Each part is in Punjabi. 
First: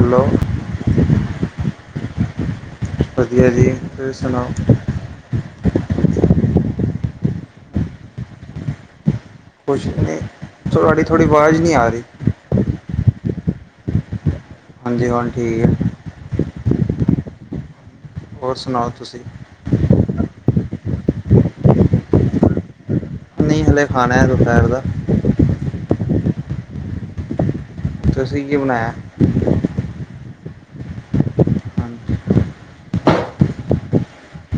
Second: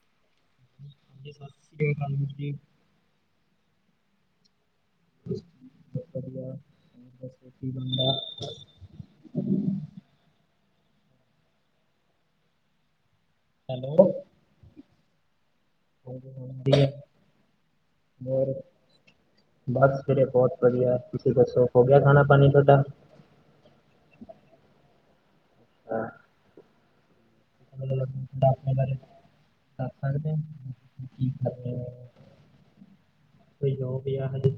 ਹੈਲੌ। ਹਾਂਜੀ, ਸਤਿ ਸ੍ਰੀ ਅਕਾਲ ਜੀ। ਵਧੀਆ ਜੀ ਤੁਸੀਂ ਸੁਣਾਓ? ਕਆ ਬਸਤੀ ਬੰਡਾ ਕੁਛ ਨਹੀਂ ਤੁਹਾਡੀ ਥੋੜ੍ਹੀ ਆਵਾਜ਼ ਨਹੀਂ ਆ ਰਹੀ। ਹੈਲੋ। ਹਾਂਜੀ ਹਾਂਣ ਠੀਕ ਆ। ਧ ਹੋਰ ਸੁਣਾਓ ਤੁਸੀਂ ਬਸ ਫੇਿਰ ਬਹੁਤ ਵਧੀਆ ਤੁਸੀਂ ਦੱਸੋ ਹੋ ਗਿਆ ਖਾਣਾ ਪਾਣੀ ਤੁਹਾਡਾ? ਨਹੀਂ ਹਲੇ ਖਾਣਾ ਦੋਪੈਰ ਦਾ। ਹਾਂ, ਤੁਸੀਂ ਕੀ ਬਣਾਇਆ ਦ ਸਕਦੇ ਹ ਕੀ ਖ ਹਾਂਜੀ ਕੋਈ ਜੋ ਗਿਆ ਆ ਹਜੇ।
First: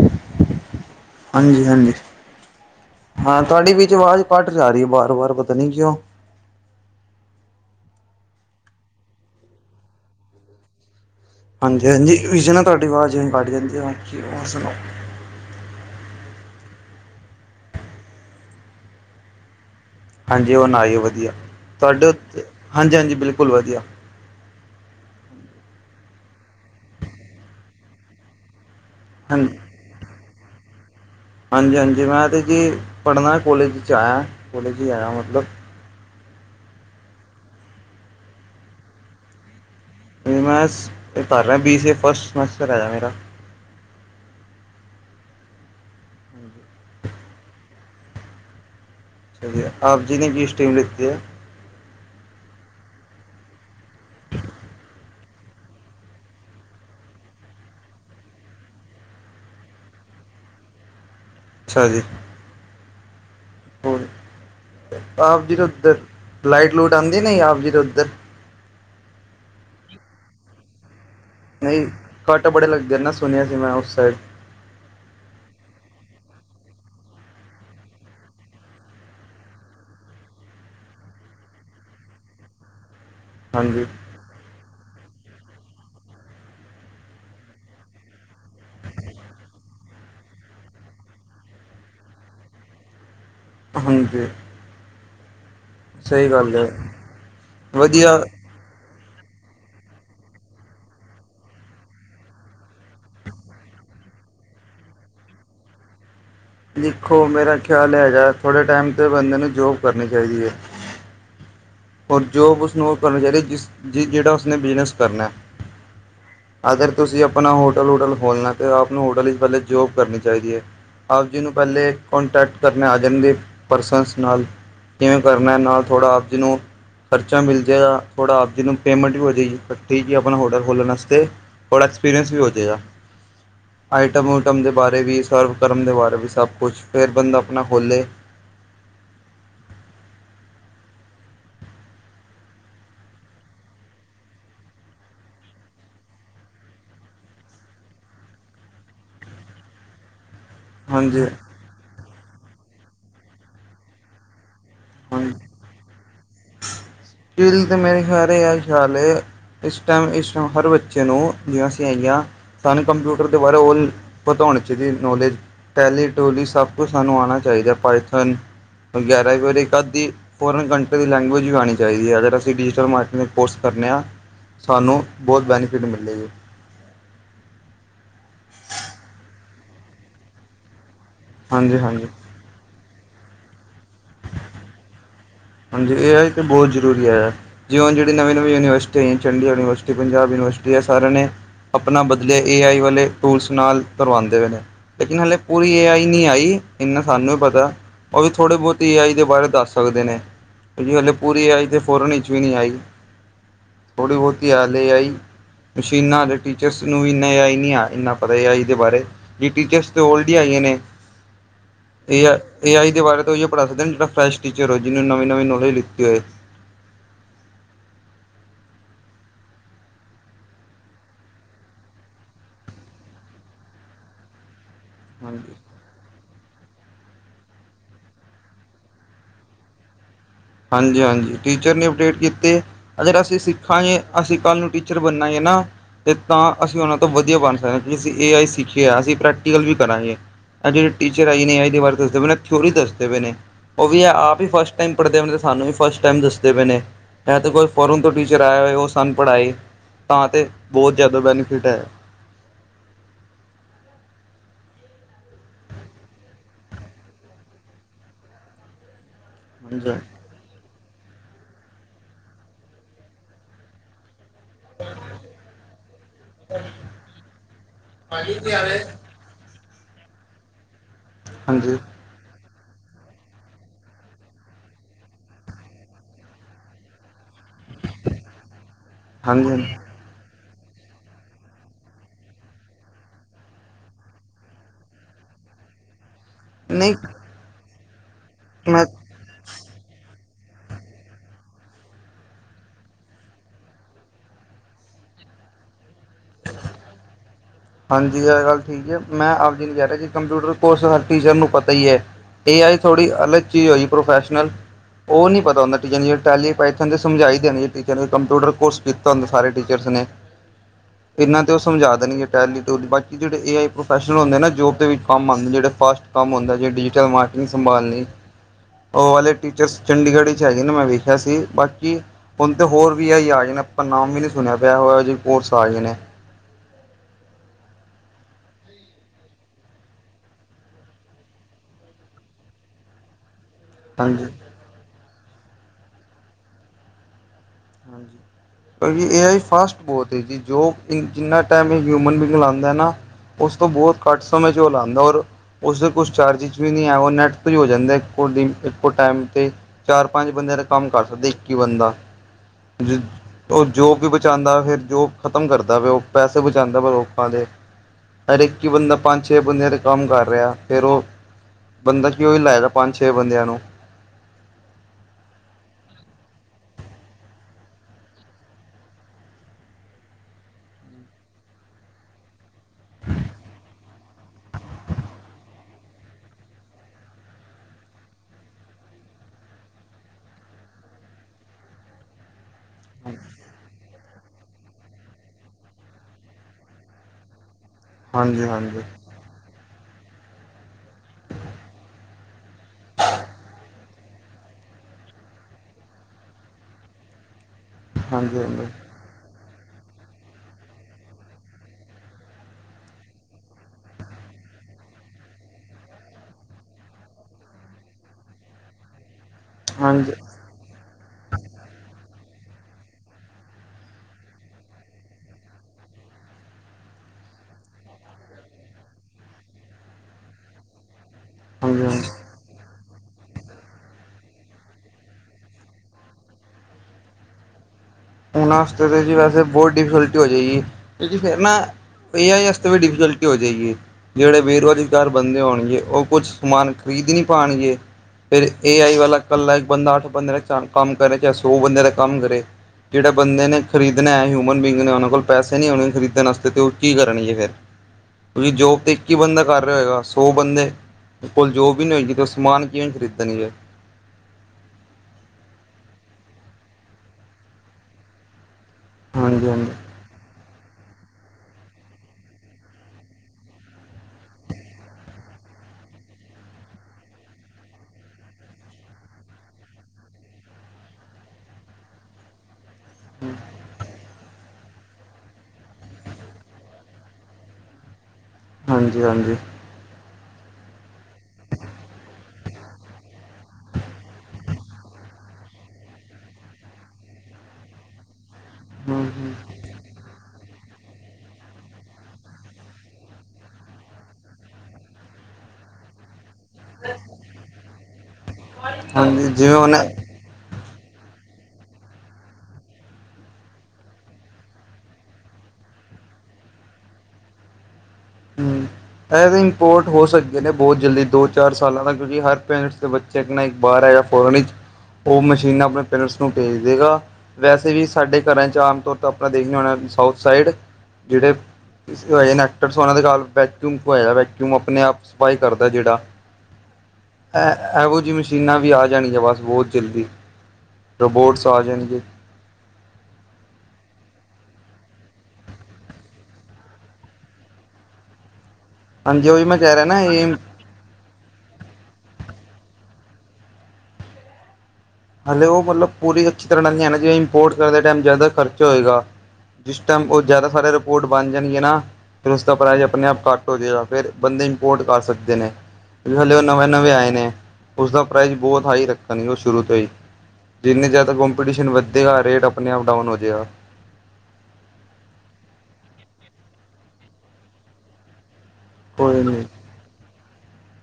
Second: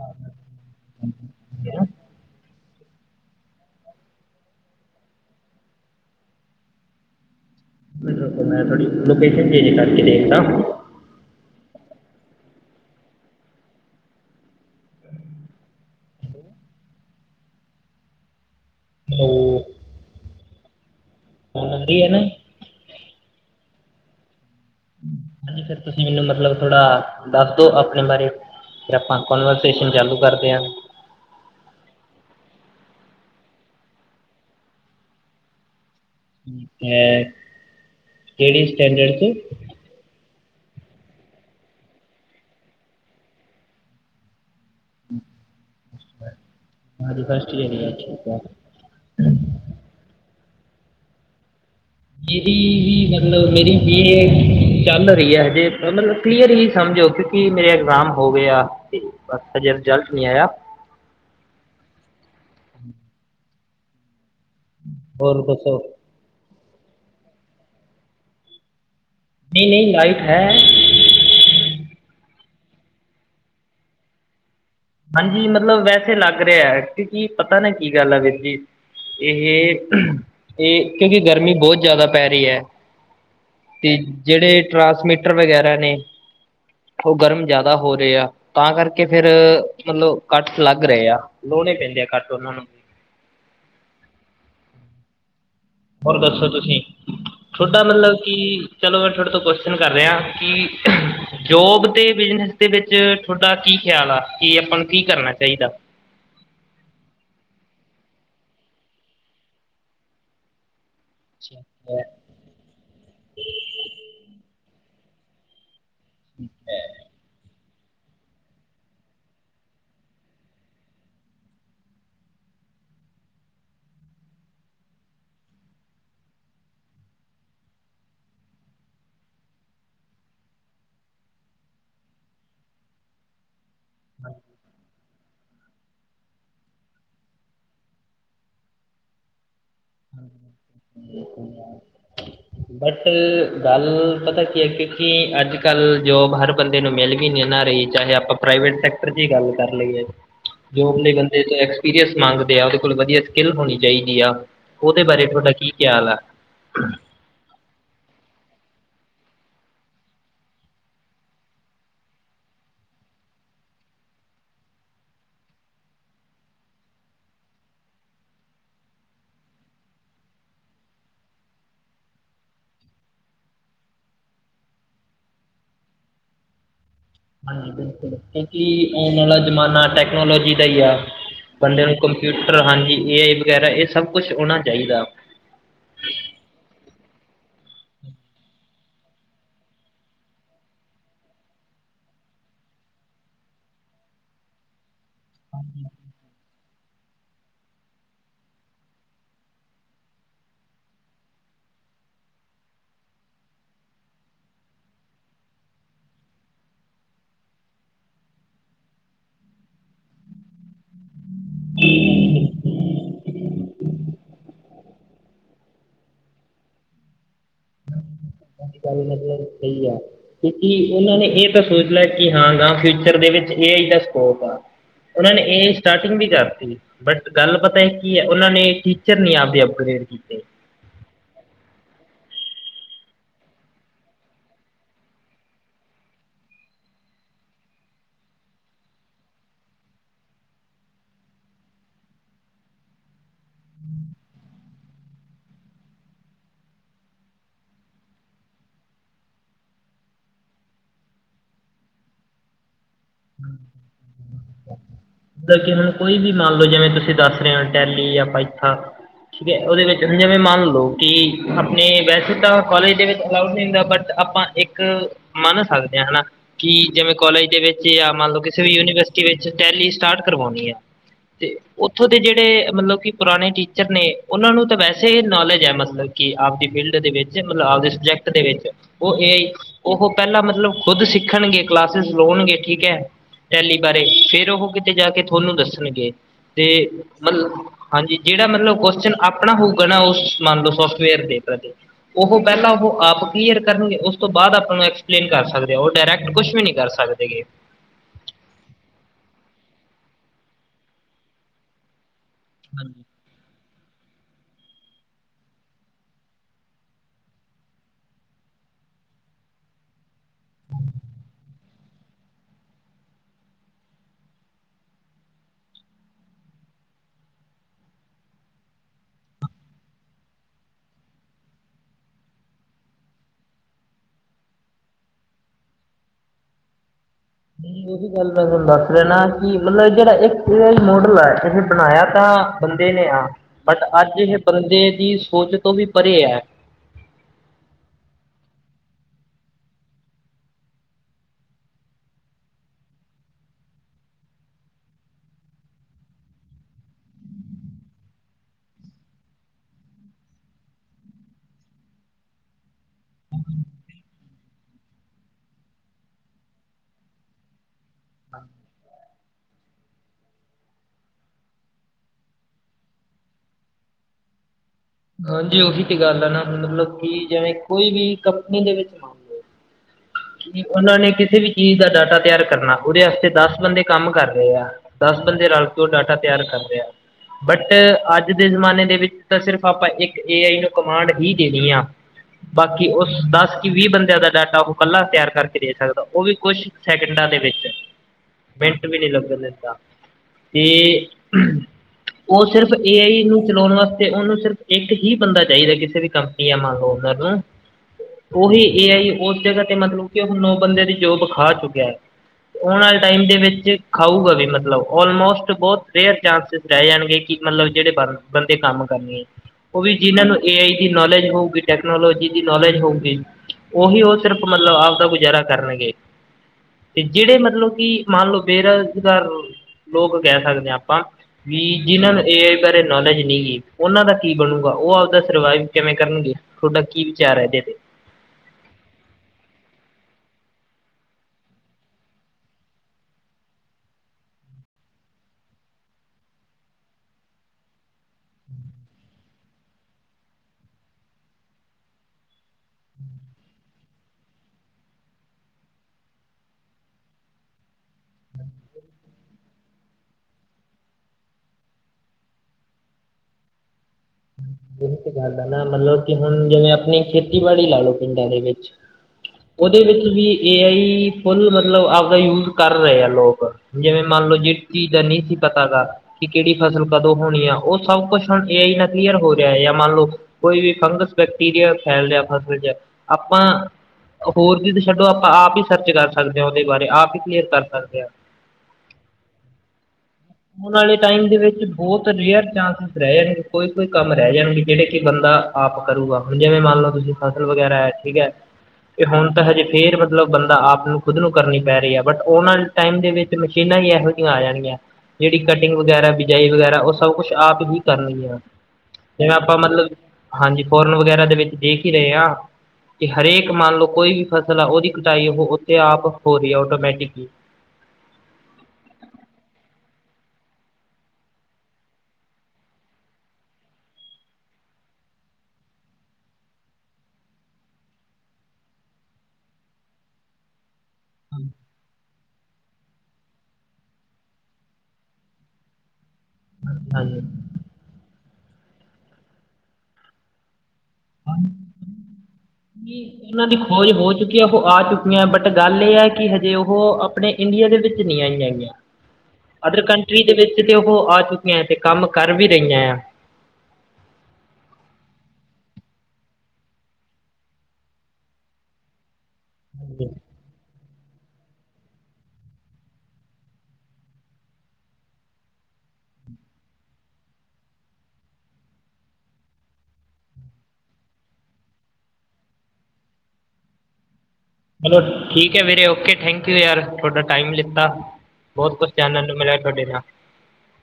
ਹਾਂਜੀ। ਹਾਂਜੀ ਹਾਂਜੀ ਹਾਂ ਤੁਹਾਡੀ ਵਿੱਚ ਆਵਾਜ਼ ਘੱਟ ਜਾ ਰਹੀ ਹੈ ਵਾਰ ਵਾਰ ਪਤਾ ਨਹੀਂ ਕਿਉਂ? ਮਲ ਮੈਂ ਤੁਥਹਾੜੀ ਲੋਕੇਸ਼ਨ ਚੇਂਜ ਕਰਕੇ ਦੇਖਦਾ। ਹਾਂਜੀ, ਹਾਂਜੀ ਵਿਚੇ ਨਾ ਤੁਹਾਡੀ ਆਵਾਜ਼ ਜਿਵੇ ਕਟ ਜਾਂਦੀ ਆ ਕੀ ਹੋਰ ਸੁਣਾਓ। [inaudible] ਉਹ ਹਾਂਜੀ ਉਹ ਨਹੀ ਓ ਵਧੀਆ ਆ ਰਹੀ ਹੈ ਤੁਹਾਡੇ ਨਾ ਹਾਂਜੀ ਹਾਂਜੀ ਬਿਲਕੁਲ ਵਧੀਆ। ਹਾਂਜੀ, ਫਿਰ ਤੁਸੀਂ ਮੈਨੂੰ ਮਤਲਬ ਥੋੜਾ ਦੱਸ ਦੋ ਆਪਣੇ ਬਾਰੇ। ਫਿਰ ਆਪਾਂ ਹਾਂਜੀ ਕਨਵਰਸੇਸ਼ਨ ਚਾਲੂ ਕਰਦੇ ਹਾਂ। ਹਾਂਜੀ ਹਾਂਜੀ ਮੈਂ ਤਾਂ ਜੀ ਪੜ੍ਹਨਾ ਕੋਲੇਜ 'ਚ ਆਇਆ ਕੋਲੇਜ 'ਚ ਆਇਆ ਮਤਲਬ ਤੇ ਕਿਹੜੀ ਸਟੈਂਡਡ ਚੋ ਮੈਂ ਤਾਰਾ B C A first semester ਹੈਗਾ ਮੇਰਾ। ਅੱਛਾ, ਹਾਂਜੀ ਫਸਟ ਯੀਅਰ ਹੈ ਹਜੇ। ਚੋਲੋ, ਆਪ ਜੀ ਨੇ ਕੀ ਸਟੀਮ ਲੀਤੀ ਹੈ। ਜੇਹਦੀ ਵੀ ਮਤਲਬ ਮੇਰੀ ਬੀ, ਏ। ਚੱਲ ਰਹੀ ਹੈ। ਹਜੇ ਮਤਲਬ ਕਲੀਅਰ ਹੀ ਸਮਝੋ ਕਿਉਂਕਿ ਮੇਰੇ ਇਗਜ਼ਾਮ ਹੋ ਗਏ ਆ ਤੇ ਬਸ ਅਜੇ ਰਿਜਲਟ ਨਹੀਂ ਆਇਆ। ਅੱਛਾ ਜੀ। ਹੋਰ ਹੋਰ ਆਪ ਜੀ ਤਾਂ ਦੱਸੋ ਉੱਧਰ ਲਾਈਟ ਲੂਟ ਆਉਂਦੀ ਨੇਈ ਆਪ ਜੀ ਤਾਂ ਉੱਧਰ ਨਹੀਂ- ਨਹੀਂ ਲਾਈਟ ਹੈ। ਨਹੀਂ ਕਟ ਬੜੇ ਲੱਗਦੇ ਨੇ ਸੁਣਿਆ ਸੀ, ਮੈਂ ਉਸ ਸਾਈਡ। ਹਾਂਜੀ, ਮਤਲਬ ਵੈਸੇ ਲੱਗ ਰਿਹਾ ਕਿਉਂਕਿ ਪਤਾ ਨਾ ਕੀ ਗੱਲ ਹੈ ਵੀਰ ਜੀ। ਇਹ-ਇਹ ਕਿਉਂਕਿ ਗਰਮੀ ਬਹੁਤ ਜ਼ਿਆਦਾ ਪੈ ਰਹੀ ਹੈ। ਹਾਂਜੀ ਤੇ ਜਿਹੜੇ ਟ੍ਰਾਂਸਮੀਟਰ ਵਗੈਰਾ ਨੇ, ਉਹ ਗਰਮ ਜ਼ਿਆਦਾ ਹੋ ਰਹੇ ਆ। ਤਾਂ ਕਰਕੇ ਫੇਰ- ਮਤਲਬ ਕੱਟ ਲੱਗ ਰਹੇ ਆ। ਲਾਉਣੇ ਪੈਂਦੇ ਆ ਕੱਟ ਉਹਨਾਂ ਨੂੰ। ਹਾਂਜੀ। ਹੋਰ ਸਹੀ ਦੱਸੋ ਗੱਲ ਹੈ ਤੁਸੀਂ, ਤੁਹਾਡਾ ਮਤਲਬ ਵਧੀਆ ਕਿ- ਚਲੋ ਮੈਂ ਤੁਹਾਡੇ ਤੋਂ ਕੋਸ਼ਚਨ ਕਰ ਰਿਹਾ। ਕਿ ਜੋਬ ਤੇ ਬਿਜਨਸ ਦੇ ਵਿਚ ਤੁਹਾਡਾ ਕੀ ਖਿਆਲ ਆ। ਇਹ ਆਪਾਂ ਨੂੰ ਕੀ ਕਰਨਾ ਚਾਹੀਦਾ। ਦੇਖੋ ਮੇਰਾ ਖਿਆਲ ਹੈਗਾ। ਥੋੜੇ ਟਾਈਮ ਤਾ ਬੰਦੇ ਨੂੰ ਜੋਬ ਕਰਨੀ ਚਾਹੀਦੀ ਹੈ। ਅੱਛਾ [unintelligible] ਔਰ ਜੋਬ ਉਸਨੂੰ ਉਹ ਕਰਨੀ ਚਾਹੀਦੀ ਏ, ਜਹੜਾ ਉਸਨੇ ਬਿਜ਼ਨਸ ਕਰਨਾ ਏ। ਅਗਰ ਤੁਸੀਂ ਆਪਣਾ ਹੋਟਲ- ਹੋਟਲ ਖੋਲਣਾ ਤਾਂ। ਆਪ ਨੂੰ ਹੋਟਲ ਵਿਚ ਪਹਲੇ ਜੋਬ ਕਰਨੀ ਚਾਹੀਦੀ ਹੈ। ਆਪ ਜੀ ਨੂੰ ਪਹਿਲੇ ਕੋਂਨਟੈਕਟ ਕਰਨ ਆ ਜਾਣਗੇ ਪਰਸਨਸ ਨੌਲੇਜ। ਕਿਵੇ ਕਰਨਾ ਨਾਲ, ਥੋੜਾ ਆਪ ਜਿਹ ਨੂੰ ਖਰਚਾ ਮਿਲ ਜਾਏਗਾ। ਥੋੜੀ ਆਪ ਜੀ ਨੂੰ ਪੇਮੈਂਟ ਵੀ ਹੋ ਜਾਵੇਗੀ ਠੀਕ ਜੀ ਆਪਾ ਨੂੰ ਹੋਡਲ ਖੋਲਣ ਵਾਸਤੇ। ਔਰ ਐਕਸਪੀਰੀਅੰਸ ਵੀ ਹੋ ਜਾਏਗਾ। ਆਈਟਮ ਊਟਮ ਦੇ ਬਾਰੇ ਵੀ, ਸਰਵ ਕਰਨ ਦੇ ਬਾਰੇ ਵੀ, ਸਭ ਕੁਛ। ਫੇਰ ਬੰਦਾ ਆਪਣਾ ਖੋਲੇ। [inaudible] [inaudible] ਬਟ ਗੱਲ ਪਤਾ ਕੀ ਹੈ, ਕਿਉਂਕਿ ਅੱਜ ਕੱਲ ਜੋਬ ਹਰ- ਬੰਦੇ ਨੂੰ ਮਿਲ ਵੀ ਨਹੀਂ ਨਾ ਰਹੀ। ਚਾਹੇ ਆਪਾਂ ਪ੍ਰਾਈਵੇਟ ਸੈਕਟਰ ਚ ਗੱਲ ਕਰ ਲਈਏ। ਜੋਬ ਦੇ ਹਾਂਜੀ ਬੰਦੇ ਤੋਂ ਐਕਸਪੀਰੀਅੰਸ ਮੰਗਦੇ ਆ। ਉਹਦੇ ਕੋਲ ਵਧੀਆ ਸਕਿੱਲ ਹੋਣੀ ਚਾਹੀਦੀ ਆ। ਉਹਦੇ ਬਾਰੇ ਹਾਂਜੀ ਤੁਹਾਡਾ ਕੀ ਖਿਆਲ ਆ। ਦਿਲ ਤੇ ਮੇਰੇ ਇਹੀ ਖਿਆਲ ਏ। ਇਸ ਟਾਈਮ, ਇਸ ਟਾਈਮ ਹਰ ਬੱਚੇ ਨੂੰ ਜਿਵੇਂ ਅਸੀਂ ਹੈਗੇ ਆ। ਸਾਨੂੰ ਕੰਪਿਊਟਰ ਦੇ ਬਾਰੇ, ਉਹ ਪਤਾ ਹੋਣੀ ਚਾਹੀਦੀ ਨੌਲੇਜ। ਟੈਲੀ- ਟੋਲੀ ਸਭ ਕੁਝ ਸਾਨੂੰ ਆਉਣਾ ਚਾਹੀਦਾ। ਪਾਈਥਨ- ਗਲ ਆ ਵੀਰੇ ਇੱਕ-ਅੱਧੀ ਫੋਰਨ ਕੰਟਰੀ ਦੀ ਲੈਂਗੁਏਜ ਵੀ ਆਣੀ ਚਾਹੀਦੀ। ਚਾਹੀਦੀ ਹੈ। ਅਗਰ ਅਸੀਂ ਡਿਜੀਟਲ ਮਾਰਕੀਟਿੰਗ ਕੋਰਸ ਕਰਨੇ ਹਾਂ। ਸਾਨੂੰ ਬਹੁਤ ਬੈਨੀਫਿਟ ਮਿਲੇਗੀ। ਹਾਂਜੀ ਬਿਲਕੁਲ! ਕਿਉਂਕਿ ਆਉਣ ਵਾਲਾ ਜਮਾਨਾ ਟੈਕਨੋਲੋਜੀ ਦਾ ਹੀ ਆ। ਹਾਂਜੀ ਬੰਦੇ ਨੂੰ ਹਾਂਜੀ ਕੰਪਿਊਟਰ ਹਾਂਜੀ, ਏ ਆਈ ਵਗੈਰਾ ਇਹ ਸਭ ਕੁਛ ਹੋਣਾ ਚਾਹੀਦਾ ਵਾ। ਹਾਂਜੀ, ਏ ਆਈ ਤੇ ਬਹੁਤ ਜ਼ਰੂਰੀ ਹੈ। ਜਿਵੇਹੜੀ ਹੁਣ ਨਵੀਂ-ਨਵੀ ਯਨੀਵਰਟੀ ਆਈਆਂੰ ਚੰਡੀਗੜ੍ਹ ਯੂਨੀਵਸਿਟੀ, ਪੰਜਾਬ ਯੂਨੀਵਰਸਿਟੀ ਆ ਸਾਰ ਨੇ ਆਪਣਾ ਬਦਲੇ ਏ ਆਈ ਵਾਲੇ ਟੂਲਸ ਨਾਲ ਕਰਵਾਉਦੇ ਪਏ ਨੇ। ਲੇਕਿਨ ਹਾਲਲੇ ਪੂਰੀ ਏ ਆਈ, ਨਹੀ ਆਈ। ਇਨਾ ਸਾਨੂੰ ਵੀ ਪਤਾ। ਉਹ ਵੀ ਥੋੜੇ ਬਹੁਤ ਏ ਆਈ, ਦੇ ਬਾਰੇ ਦੱਸ ਸਕਦੇ ਨੇ ਹਲੇ ਪੂਰੀ ਆਈ ਤੇ ਫੋਰਨ ਵੀਚ ਵੀ ਨਹੀ ਆਈ। ਥੋੜੀ ਬਹੁਤੀ ਹਲੇ ਏ ਆਈ। ਮਸ਼ੀਨਾਂ ਹਲੇ ਟੀਚਰਸ ਨੂੰ ਵੀ, ਇੰਨਾ ਆ ਹੀ ਨਹੀਆ ਪਤਾ ਏਆਈ ਦੇ ਬਾਰੇ। ਟੀਚਰਸ ਤੇ ਓਲਡ ਹੀ ਆਈਆਂ ਨੇ। ਏ ਏ ਆਈ ਦੇ ਬਾਰੇ ਤੋਂ ਪੜਾ ਸਕਦੇ, ਜਿਹੜਾ ਫਰੈਸ਼ ਟੀਚਰ ਹੋਏ। ਜਿਹਨੇ ਨਵੀ- ਨਵੀ ਨੌਲੇਜ ਲਿਤੀ ਹੋਏ। ਮਤਲਬ ਸਹੀ ਆ ਕਿਉਕਿ ਉਹਨਾਂ ਨੇ ਇਹ ਤਾਂ ਸੋਚ ਲਿਆ। ਕਿ ਹਾਂ ਨਾ ਫਿਊਚਰ ਦੇ ਵਿਚ ਏ ਆਈ ਦਾ ਸਕੋਪ ਹੈ। ਉਹਨਾਂ ਨੇ ਹਾਂਜੀ ਇਹ ਸਟਾਰਟਿੰਗ ਵੀ ਕਰਤੀ ਬਟ ਗੱਲ ਪਤਾ ਹੈ। ਕੀ ਹੈ। ਉਹਨਾਂ ਨੇ ਟੀਚਰ ਨੀ ਆਪ ਦੇ ਅਪ ਡੇਟ ਕੀਤੇ। ਹਾਂਜੀ- ਹਾਂਜੀ ਟੀਚਰ ਨੀ ਅਪਡੇਟ ਕੀਤੇ। ਅਗਰ ਅਸੀ ਸਿੱਖਾਂਗੇ। ਅਸੀ ਕਲ ਨੂੰ ਟੀਚਰ ਬਣਨਾ ਏ ਨਾ। ਤੇ ਤਾਂ ਅਸੀ ਉਹਨਾਂ ਤੋਂ ਵਧੀਆ ਬਣ ਸਕਦੇ ਹਾਂ। ਕਿ ਅਸੀਂ ਏ ਆਈ ਸਿੱਖੀਏ, ਅਸੀ ਪ੍ਰੈਕਟੀਕਲ ਵੀ ਕਰਾਂਗੇ। ਅੱਜ ਜਿਹੜੇ ਟੀਚਰ ਆਈ ਨੇ ਇਹਦੇ ਬਾਰੇ ਦੱਸਦੇ ਪਏ ਨੇ, ਥਿਊਰੀ ਦੱਸਦੇ ਪਏ ਨੇ। ਉਹ ਵੀ, ਆਪ ਹੀ ਫਸਟ ਟਾਈਮ ਪੜਦੇ ਹੰਦੇ ਸਾਨੂੰ ਹੀ ਫਸਟ ਟਾਈਮ ਦੱਸਦੇ ਪਏ ਨੇ, ਐ ਤਾਂ ਕੋਈ ਫੋਰਨ ਤੋਂ ਟੀਚਰ ਆਇਆ ਹੋਏ, ਉਹ ਸਾੰਨ ਪੜ੍ਹਾਏ ਤਾਂ ਤੇ, ਬਹੁਤ ਜ਼ਿਆਦਾ ਬੈਨੀਫਿਟ ਹੈ। ਜਿੱਦਾਂ ਕਿ ਹੁਣ ਕੋਈ ਵੀ ਮੰਨ ਲਓ, ਜਿਵੇ ਤੁਸੀ ਦੱਸ ਰਹੇ ਹੋ, ਟੈਲੀ ਯਾ ਪਾਈਥਾ ਠੀਕ ਐ, ਉਹਦੇ ਵਿਚ ਹਾ ਜਿਵੇਂ ਮੰਨ ਲਓ ਕਿ, ਆਪਣੇ ਵੈਸੇ ਤਾਂ ਕਾਲਜ ਦੇ ਵਿਚ ਅਲਾਊਡ ਨਹੀ ਹੁੰਦਾ, ਬਟ ਆਪਾਂ ਇਕ ਮੰਨ ਸਕਦੇ ਹਾਂ, ਹਨਾ। ਕਿ, ਜਿਂਵੇ ਕੌਲੇਜ ਦੇ ਵਿਚ ਯਾ ਮੰਨ ਲਓ ਕਿਸੇ ਵੀ ਯੂਨੀਵਰਸਿਟੀ ਕਿ ਵਿਚ, ਟੈਲੀ ਸਟਾਰਟ ਕਰਵਾਉਣੀ ਐਂ, ਤੇ ਹਾਂਜੀ-ਹਾਂਜੀ, ਉਥੋਂ ਦੇ ਜਿਹੜੇ, ਮਤਲਬ ਕਿ ਪੁਰਾਣੇ ਟੀਚਰ ਨੇ ਉਹਨਾਂ ਨੂੰ ਤਾਂ ਵੈਸੇ ਨੌਲੇਜ ਹੈ। ਮਤਲਬ ਕਿ ਆਪਦੀ ਫੀਲਡ ਦੇ ਵਿਚ, ਮਤਲਬ ਆਪਦੇ ਸਬਜੈਕਟ ਦੇ ਵਿਚ, ਉਹ ਏ ਆਈ ਹਾਂਜੀ-ਹਾਂਜੀ ਉਹ ਪਹਿਲਾਂ ਮਤਲਬ ਖੁੱਦ ਸਿੱਖਣਗੇ, ਕਲਾਸਿਸ ਲਾਉਣਗੇ ਠੀਕ ਹੈ। ਟੈਲੀ ਬਾਰੇ, ਫੇਰ ਉਹ ਕਿ ਕਿੱਥੇ ਜਾਕੇ ਥੋਨੁੰ ਦੱਸਣਗੇ, ਤੇ ਨਹੀਂ ਮਤਲ ਹਾਂਜੀ, ਜਿਹੜਾ ਮਤਲਬ ਮੈਂ ਕੋਸ਼ਚਨ ਆਪਣਾ ਹੋਊਗਾ ਨਾ, ਉਸ ਮੰਨ ਲਓ ਸੋਫਟਵੇਅਰ ਦੇ ਪ੍ਰਤੀ। ਉਹ ਪਹਿਲਾਂ ਉਹ ਆਪ ਕਲੀਅਰ ਕਰਨਗੇ, ਉਸ ਤੋਂ ਬਾਅਦ ਆਪਾਂ ਨੂੰ ਐਕਸਪਲੇਨ ਕਰ ਸਕਦੇ। ਉਹ ਡਾਇਰੈਕਟ ਕੁਛ ਵੀ ਨਹੀਂ ਕਰ ਸਕਦੇ। ਸਕਦੇ ਗੇ। ਹਾਂਜੀ, ਐ ਗੱਲ ਠੀਕ ਹੈ, ਮੈਂ ਆਪਦੀ ਕਹਿ ਰਿਹਾ ਕਿ, ਕੰਪਿਊਟਰ ਕੋਰਸ ਹਰ ਟੀਚਰ ਨੂੰ ਪਤਾ ਹੀ ਹੈ। ਏ ਆਈ ਹਾਂਜੀ ਥੋੜੀ ਅਲੱਗ ਚੀਜ਼ ਹੋਈ, ਪ੍ਰੋਫੈਸ਼ਨਲ। ਉਹ ਨਹੀਂ ਪਤਾ ਹੁੰਦਾ, ਟੀਚਰ ਜਿੜ ਟੈਲੀ ਪਾਈਥਨ ਦੇ ਸਮਝਾਈ ਦੇਨੀ, ਜ ਟੀਚਰ ਨੇ ਕੰਪਿਊਟਰ ਕੋਰਸ ਕੀਤਾ ਹੁੰਦਾ ਸਾਰੇ ਟੀਚਰਸ ਨੇ। ਇਹਨਾਂ ਤੇ ਉਹ, ਸਮਝਾ ਦੇਣਗੇ। ਟੈਲੀ, ਬਾਕੀ ਜਿਹੜੇ ਏਆਈ ਪ੍ਰੋਫੈਸ਼ਨਲ ਹੁੰਦੇ ਨਾ, ਜੋਬ ਦੇ ਵਿਚ ਕੰਮ ਆਂਦੇ, ਜਿਹੜਾ ਫਾਸਟ ਕੰਮ ਹੁੰਦਾ ਜੇ ਡਿਜੀਟਲ ਮਾਰ ਸੰਭਾਲਣੇ, ਉਹ ਵਾਲੇ ਟੀਚਰਸ ਚੰਡੀਗੜ੍ਹ ਈੱਚ ਹੈਗੇ ਨੇ, ਮੈ ਵੇਖਿਆ ਸੀ, ਬਾਕੀ ਹੁਣ ਤੇ ਹੋਰ ਵੀ ਏਆਈ ਆ ਗਏ ਨੇ, ਆਪਾਂ ਨਾਮ ਵੀ ਨਹੀਂ ਸੁਣਿਆ ਪਿਆ ਹੋਇਆ ਇਹੋ ਜਿਹੇ ਕੋਰਸ ਆ ਗਏ ਨੇ। ਹਮ [inaudible] ਗੱਲ ਮੈਂ ਤੁਹਾਨੂੰ ਦੱਸ ਦੇਂਦਾ, ਕਿ ਮਤਲਬ ਜਿਹੜਾ ਇਕ ਇਹ ਮੋਡਲ ਕਿਸੇ ਬਣਾਇਆ ਤਾਂ ਬੰਦੇ ਨੇ ਆ ਬਟ, ਅੱਜ ਹਾਂਜੀ ਇਹ ਬੰਦੇ ਦੀ ਸੋਚ ਤੋਂ ਵੀ ਪਰੇ ਐ। ਹਾਂਜੀ [inaudible] ਕਿਉਕਿ ਏਆਈ ਫਾਸਟ ਬਹੁਤ ਹੈ ਜੀ, ਜੋ ਜਿੰਨਾ ਟਾਈਮ ਇਹ ਹਿਊਮਨ ਬੀਂਗ ਲਾਂਦਾ ਏ, ਨਾ ਉਸ ਤੋਂ ਬਹੁਤ ਘੱਟ ਸਮੇਂ'ਚ ਉਹ ਲਾਂਦਾ, ਓਰ ਉਸਦੇ ਕੁਛ ਚਾਰਜੇਸ ਵੀ ਨਹੀ ਹੈ, ਉਹ ਨੈੱਟ ਪੇ ਹੋ ਜਾਂਦਾ, ਇਕੋ-ਦਿਨ ਇਕੋ ਟਾਇਮ ਤੇ। ਚਾਰ-ਪੰਜ ਬੰਦਿਆਂ ਦਾ ਕੰਮ ਕਰ ਸਕਦੇ, ਇਕ ਹੀ ਬੰਦਾ। ਉਹ ਜੋ ਵੀ ਬਚਾਂਦਾ, ਫਿਰ ਜੋ ਖਤਮ ਕਰਦਾ ਪਿਆ ਉਹ, ਪੈਸੇ ਬਚਾਂਦਾ ਵਾ ਲੋਕਾਂ ਦੇ। ਹਰ ਇੱਕ ਹੀ ਬੰਦਾ, ਪੰਜ-ਛੇ ਬੰਦਿਆ ਦੇ ਕੰਮ ਕਰ ਰਿਹਾ, ਫਿਰ ਉਹ ਬੰਦਾ ਕਿ, ਉਹ ਹੀ ਲਾਏਗਾ ਪੰਜ-ਛੇ ਬੰਦਿਆਂ ਨੂੰ। ਹਾਂਜੀ, ਉਹੀ ਤੇ ਗੱਲ ਹੈ ਨਾ, ਮਤਲਬ ਕਿ, ਜਿਵੇਂ ਕੋਈ ਵੀ ਕੰਪਨੀ ਦੇ ਵਿੱਚ ਮਾਮਲੇ ਕਿ, ਉਹਨਾਂ ਨੇ ਕਿਸੇ ਵੀ ਚੀਜ਼ ਦਾ ਡਾਟਾ ਤਿਆਰ ਕਰਨਾ, ਉਹਦੇ ਵਾਸਤੇ ਦਸ ਬੰਦੇ ਕੰਮ ਕਰ ਰਹੇ ਆ, ਦੱਸ ਬੰਦੇ ਰਲਕੇ ਉਹ ਡਾਟਾ ਤਿਆਰ ਕਰ ਰਹੇ ਆ। ਬੱਟ, ਅੱਜ ਦੇ ਜ਼ਮਾਨੇ ਦੇ ਵਿੱਚ ਤਾਂ ਸਿਰਫ ਆਪਾ ਇੱਕ ਏ ਆਈ ਨੂੰ ਕਮਾਂਡ ਹੀ ਦੇਣੀ ਆ। ਬਾਕੀ ਉਸ, ਦੱਸ ਕਿ ਵੀਹ ਬੰਦਿਆਂ ਦਾ ਡਾਟਾ ਉਹ ਇਕੱਲਾ ਤਿਆਰ ਕਰਕੇ ਦੇ ਸਕਦਾ, ਉਹ ਵੀ ਕੁਛ ਸੈਕਿੰਡਾਂ ਦੇ ਵਿੱਚ, ਹਾਂਜੀ ਹਾਂਜੀ ਮਿੰਟ ਵੀ ਨੀ ਲੱਗਣ ਦਿੰਦਾ। ਤੇ, ਉਹ ਸਿਰਫ ਏ ਆਈ ਨੂੰ ਚਲਾਉਣ ਵਾਸਤੇ, ਉਹਨੂੰ ਸਿਰਫ ਇੱਕ ਹੀ ਬੰਦਾ ਚਾਹੀਦਾ, ਕਿਸੇ ਵੀ ਕੰਪਨੀ ਮੰਗ ਓਨਰ ਨੂੰ। ਹਾਂਜੀ ਹਾਂਜੀ ਉਹੀ ਇਹ ਹਾਂਜੀ ਏ ਆਈ, ਉਸ ਜਗ੍ਹਾ ਤੇ ਮਤਲਬ ਕਿ ਉਹ ਨੌ ਬੰਦਿਆ ਦੀ ਜੋਬ ਖਾ ਚੁੱਕਿਆ ਹੈ। ਆਉਣ ਵਾਲੇ ਟਾਈਮ ਦੇ ਵਿੱਚ ਖਾਊਗਾ ਵੀ ਮਤਲਬ, ਔਲਮੋਸਟ ਬਹੁਤ ਰੇਅਰ ਚਾਂਸਿਸ ਰਹਿ ਜਾਣਗੇ ਕਿ ਮਤਲਬ, ਜਿਹੜੇ ਬੰ, ਬੰਦੇ ਕੰਮ ਕਰਦੇ ਹੈ। ਉਹ ਵੀ ਜਿਹਨਾਂ ਹਾਂਜੀ ਨੂੰ ਏ ਆਈ ਦੀ ਨੌਲੇਜ ਹੋਊਗੀ, ਟੈਕਨੋਲੋਜੀ ਦੀ ਨੌਲੇਜ ਹੋਊਗੀ ਉਹੀ, ਉਹ ਸਿਰਫ ਮਤਲਬ ਆਪਦਾ ਗੁਜ਼ਾਰਾ ਕਰਨਗੇ। ਤੇ ਜਿਹੜੇ ਮਤਲਬ ਕਿ ਮੰਨ ਲਓ, ਬੇਰੁਜ਼ਗਾਰ ਲੋਕ ਕਹਿ ਸਕਦੇ ਹਾਂ, ਆਪਾਂ ਵੀ ਹਾਂਜੀ ਜਿਹਨਾਂ ਨੂੰ ਏ ਆਈ ਬਾਰੇ ਨੌਲੇਜ ਨਹੀਂ ਗੀ, ਉਹਨਾਂ ਦਾ ਕੀ ਬਣੂਗਾ ਉਹ ਆਪਦਾ ਸਰਵਾਈਵ ਕਿਵੇਂ ਕਰਨਗੇ ਤੁਹਾਡਾ ਕੀ ਵਿਚਾਰ ਹੈ। ਇਹਦੇ ਤੇ ਉਹਨਾਂ ਵਾਸਤੇ ਜੀ ਵੈਸੇ ਬਹੁਤ ਡਿਫੀਕਲਟੀ ਹੋ ਜਾਏਗੀ। ਕਿਉਂਕਿ ਫਿਰ ਨਾ ਏ ਆਈ ਵਾਸਤੇ ਵੀ ਡਿਫੀਕਲਟੀ ਹੋ ਜਾਏਗੀ। ਜਿਹੜੇ ਬੇਰੁਜ਼ਗਾਰ ਬੰਦੇ ਹੋਣਗੇ ਉਹ ਕੁਝ ਸਮਾਨ ਖਰੀਦ ਨਹੀਂ ਪਾਉਣਗੇ। ਫਿਰ ਏ ਆਈ ਵਾਲਾ ਕੱਲਾ ਇੱਕ ਬੰਦਾ ਅੱਠ ਬੰਦੇ ਦਾ ਕੰਮ ਕਰੇ। ਚਾਹੇ ਸੌ ਬੰਦੇੇ ਦਾ ਕੰਮ ਕਰੇ। ਜਿਹੜੇ ਬੰਦੇ ਨੇ ਖਰੀਦਣਾ ਹੈ। ਹਿਊਮਨ ਬੀਗ ਨੇ ਉਹਨਾਂ ਕੋਲ ਪੈੇਸੇ ਨਹੀਂ ਹੋਣਗੇ ਖਰੀਦਣ ਵਾਸਤੇ ਉਹ ਕੀ ਕਰਨਗੇ ਫਿਰ। ਕਿਉਂਕਿ ਜੋਬ ਤੇ ਇੱਕ ਹੀ ਬੰਦਾ ਕਰ ਰਿਹਾ ਹੋਏਗਾ। ਸੌ ਬੰਦੇ ਕੋਲ ਜੋਬ ਵੀ ਨਹੀਂ ਹੋਏਗੀ ਤੇ ਉਹ ਸਮਾਨ ਕਿਵੇਂ ਖਰੀਦਣਗੇ। ਇਹੀ ਤੇ ਗੱਲ ਹੈ ਨਾ ਮਤਲਬ ਕਿ ਹੁਣ ਜਿਵੇਂ ਆਪਣੀ ਖੇਤੀਬਾੜੀ ਲਾ ਲੋ ਪਿੰਡਾਂ ਦੇ ਵਿੱਚ। ਹਾਂਜੀ ਹਾਂਜੀ ਉਹਦੇ ਵਿੱਚ ਵੀ ਏ ਆਈ ਫੁੱਲ ਮਤਲਬ ਆਪਦਾ ਯੂਜ ਕਰ ਰਹੇ ਆ ਲੋਕ। ਜਿਵੇਂ ਮੰਨ ਲਓ ਜੀਤੀ ਦਾ [inaudible] ਨਹੀਂ ਸੀ ਪਤਾ ਦਾ। ਕਿ ਕਿਹੜੀ ਫਸਲ ਕਦੋਂ ਹੋਣੀ ਆ ਉਹ ਸਭ ਕੁਛ ਹੁਣ ਏ ਆਈ ਨਾਲ। ਕਲੀਅਰ ਹੋ ਰਿਹਾ ਹੈ ਜਾਂ ਮੰਨ ਲਓ ਕੋਈ ਵੀ ਫੰਗਸ ਬੈਕਟੀਰੀਆ ਫੈਲ ਰਿਹਾ ਫਸਲ ਚ। ਆਪਾਂ। ਹੋਰ ਵੀ ਤੇ ਛੱਡੋ ਆਪਾਂ ਆਪ ਹੀ ਸਰਚ ਕਰ ਸਕਦੇ ਹਾਂ ਉਹਦੇ ਬਾਰੇ ਆਪ ਹੀ ਕਲੀਅਰ ਕਰ ਸਕਦੇ ਹਾਂ। ਹਾਂਜੀ ਹਾਂਜੀ। ਆਉਣ ਵਾਲੇ ਟਾਈਮ ਦੇ ਵਿੱਚ ਬਹੁਤ ਰੇਅਰ ਚਾਂਸਿਸ ਰਹਿ ਜਾਣਗੇ ਕੋਈ ਕੋਈ ਕੰਮ ਰਹਿ ਜਾਣਗੇ ਜਿਹੜੇ ਕਿ ਬੰਦਾ। ਆਪ ਕਰੂਗਾ ਹੁਣ ਜਿਵੇਂ ਮੰਨ ਲਓ ਤੁਸੀਂ ਫਸਲ ਵਗੈਰਾ ਹੈ ਠੀਕ ਹੈ ਹੂੰ ਇਹ ਹੁਣ ਹੂੰ ਤਾਂ ਹਜੇ ਫੇਰ ਮਤਲਬ। ਬੰਦਾ ਆਪ ਨੂੰ ਖੁਦ ਨੂੰ ਕਰਨੀ ਪੈ ਰਹੀ ਹੈ ਬਟ ਆਉਣ ਵਾਲੇ ਟਾਈਮ ਦੇ ਵਿੱਚ ਮਸ਼ੀਨਾਂ ਹੀ ਇਹੋ ਜਿਹੀਆਂ ਆ ਜਾਣਗੀਆਂ। ਜਿਹੜੀ ਕਟਿੰਗ ਵਗੈਰਾ ਬਿਜਾਈ ਵਗੈਰਾ। ਹਾ ਉਹ ਸਭ ਕੁਛ ਆਪ ਹੀ ਕਰਨਗੀਆਂ। ਜਿਵੇਂ ਹਾਂਜੀ ਜਿਵੇਂ ਆਪਾਂ ਹੁਣ ਮਤਲਬ ਹਾਂਜੀ, ਫੋਰਨ ਵਗੈਰਾ ਦੇ ਵਿੱਚ ਦੇਖ ਹੀ ਰਹੇ ਹਾਂ। ਕਿ ਹਰੇਕ ਮੰਨ ਲਓ ਕੋਈ ਵੀ ਫਸਲ ਆ ਉਹਦੀ ਕਟਾਈ ਉਹ ਉੱਥੇ ਆਪ ਹੋ ਰਹੀ ਹੈ ਆਟੋਮੈਟਿਕਲੀ। ਇਹ ਤਾਂ ਇੰਪੋਰਟ ਹੋ ਸਕਦੇ ਨੇ ਬਹੁਤ ਜਲਦੀ ਦੋ ਚਾਰ ਸਾਲਾਂ ਦਾ ਕਿਉਂਕਿ ਹਰ ਪੇਰੈਂਟਸ ਦੇ ਬੱਚੇ। ਚੈੱਕਣਾ ਇੱਕ ਬਾਹਰ ਹੈਗਾ ਫੋਰਨ, ਵਿੱਚ ਉਹ ਮਸ਼ੀਨਾਂ ਆਪਣੇ ਪੇਰੈਂਟਸ ਨੂੰ ਭੇਜ ਦੇਗਾ। ਵੈਸੇ ਵੀ ਸਾਡੇ ਘਰਾਂ ਚ' ਆਮ ਤੌਰ ਤੇ ਆਪਣਾ ਦੇਖਦੇ ਹੋਣਾ ਸਾਊਥ ਸਾਈਡ। ਜਿਹੜੇ ਏਨ [inaudible] ਐਕਟਰ ਸੋ ਉਹਨਾਂ ਦੇ ਘਰ ਵੈਕਿਊਮ ਹੋਇਆ ਆਪਣੇ ਆਪ ਸਫਾਈ ਕਰਦਾ ਜਿਹੜਾ। ਹਾਂਜੀ। ਐ ਇਹੋ ਜਿਹੀ ਮਸ਼ੀਨਾਂ ਵੀ ਆ ਜਾਣਗੀਆਂ। ਬਸ ਬਹੁਤ ਜਲਦੀ ਰੋਬੋਟਸ ਆ ਜਾਣਗੀਆਂ। ਉਹਨਾਂ ਦੀ ਖੋਜ ਹੋ ਚੁੱਕੀ ਹੈ ਉਹ ਆ ਚੁੱਕੀਆਂ ਬਟ ਗੱਲ ਇਹ ਹੈ। ਕਿ ਹਜੇ ਉਹ ਆਪਣੇ ਇੰਡੀਆ ਦੇ ਵਿੱਚ ਨਹੀਂ ਆਈ ਹੈਗੀਆਂ। ਹਾਂਜੀ ਉਹੀ ਮੈਂ ਕਹਿ ਅਦਰ ਰਿਹਾ ਨਾ ਕੰਟਰੀ ਦੇ ਇਹ ਵਿੱਚ ਤੇ ਉਹ ਆ ਚੁੱਕੀਆਂ ਤੇ ਕੰਮ ਕਰ ਵੀ ਰਹੀਆਂ ਆ। ਹਲੇ ਉਹ ਮਤਲਬ ਪੂਰੀ ਅੱਛੀ ਤਰ੍ਹਾਂ ਨਾਲ ਹੈ ਨਾ ਜਿਵੇਂ ਇੰਪੋਰਟ ਕਰਦੇ ਟਾਈਮ ਜ਼ਿਆਦਾ ਖਰਚਾ ਹੋਏਗਾ। ਜਿਸ ਹਾਂਜੀ ਟਾਈਮ ਉਹ ਜ਼ਿਆਦਾ ਸਾਰੇ। ਪੋਰਟ ਬਣ ਜਾਣਗੇ ਨਾ ਫਿਰ ਉਸਦਾ ਪ੍ਰਾਈਜ਼ ਆਪਣੇ ਆਪ ਘੱਟ ਹੋ ਜਾਵੇਗਾ ਫਿਰ ਬੰਦੇ ਇੰਪੋਰਟ ਕਰ ਸਕਦੇ ਨੇ। ਨਾਲੇ ਉਹ ਨਵੇਂ ਨਵੇਂ ਆਏ ਨੇ ਉਸਦਾ ਪ੍ਰਾਈਜ਼ ਬਹੁਤ ਹਾਈ ਰੱਖਣਗੇ ਉਹ ਸ਼ੁਰੂ ਤੋਂ ਹੀ। ਜਿੰਨੀ ਜ਼ਿਆਦਾ ਕੋਂਪੀਟੀਸ਼ਨ ਵੱਧੇਗਾ ਰੇਟ ਆਪਣੇ ਆਪ ਡਾਊਨ ਹੋ ਜਾਵੇਗਾ। ਚਲੋ ਠੀਕ ਹੈ ਵੀਰੇ ਓਕੇ, ਥੈਂਕ ਯੂ ਯਾਰ, ਤੁਹਾਡਾ ਟਾਈਮ ਲਿੱਤਾ। ਬਹੁਤ ਕੁਛ ਕੋਈ ਜਾਨਣ ਨੂੰ ਨਹੀਂ ਮਿਲਿਆ ਤੁਹਾਡੇ ਨਾਲ।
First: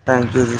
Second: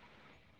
ਥੈਂਕ ਯੂ ਜੀ।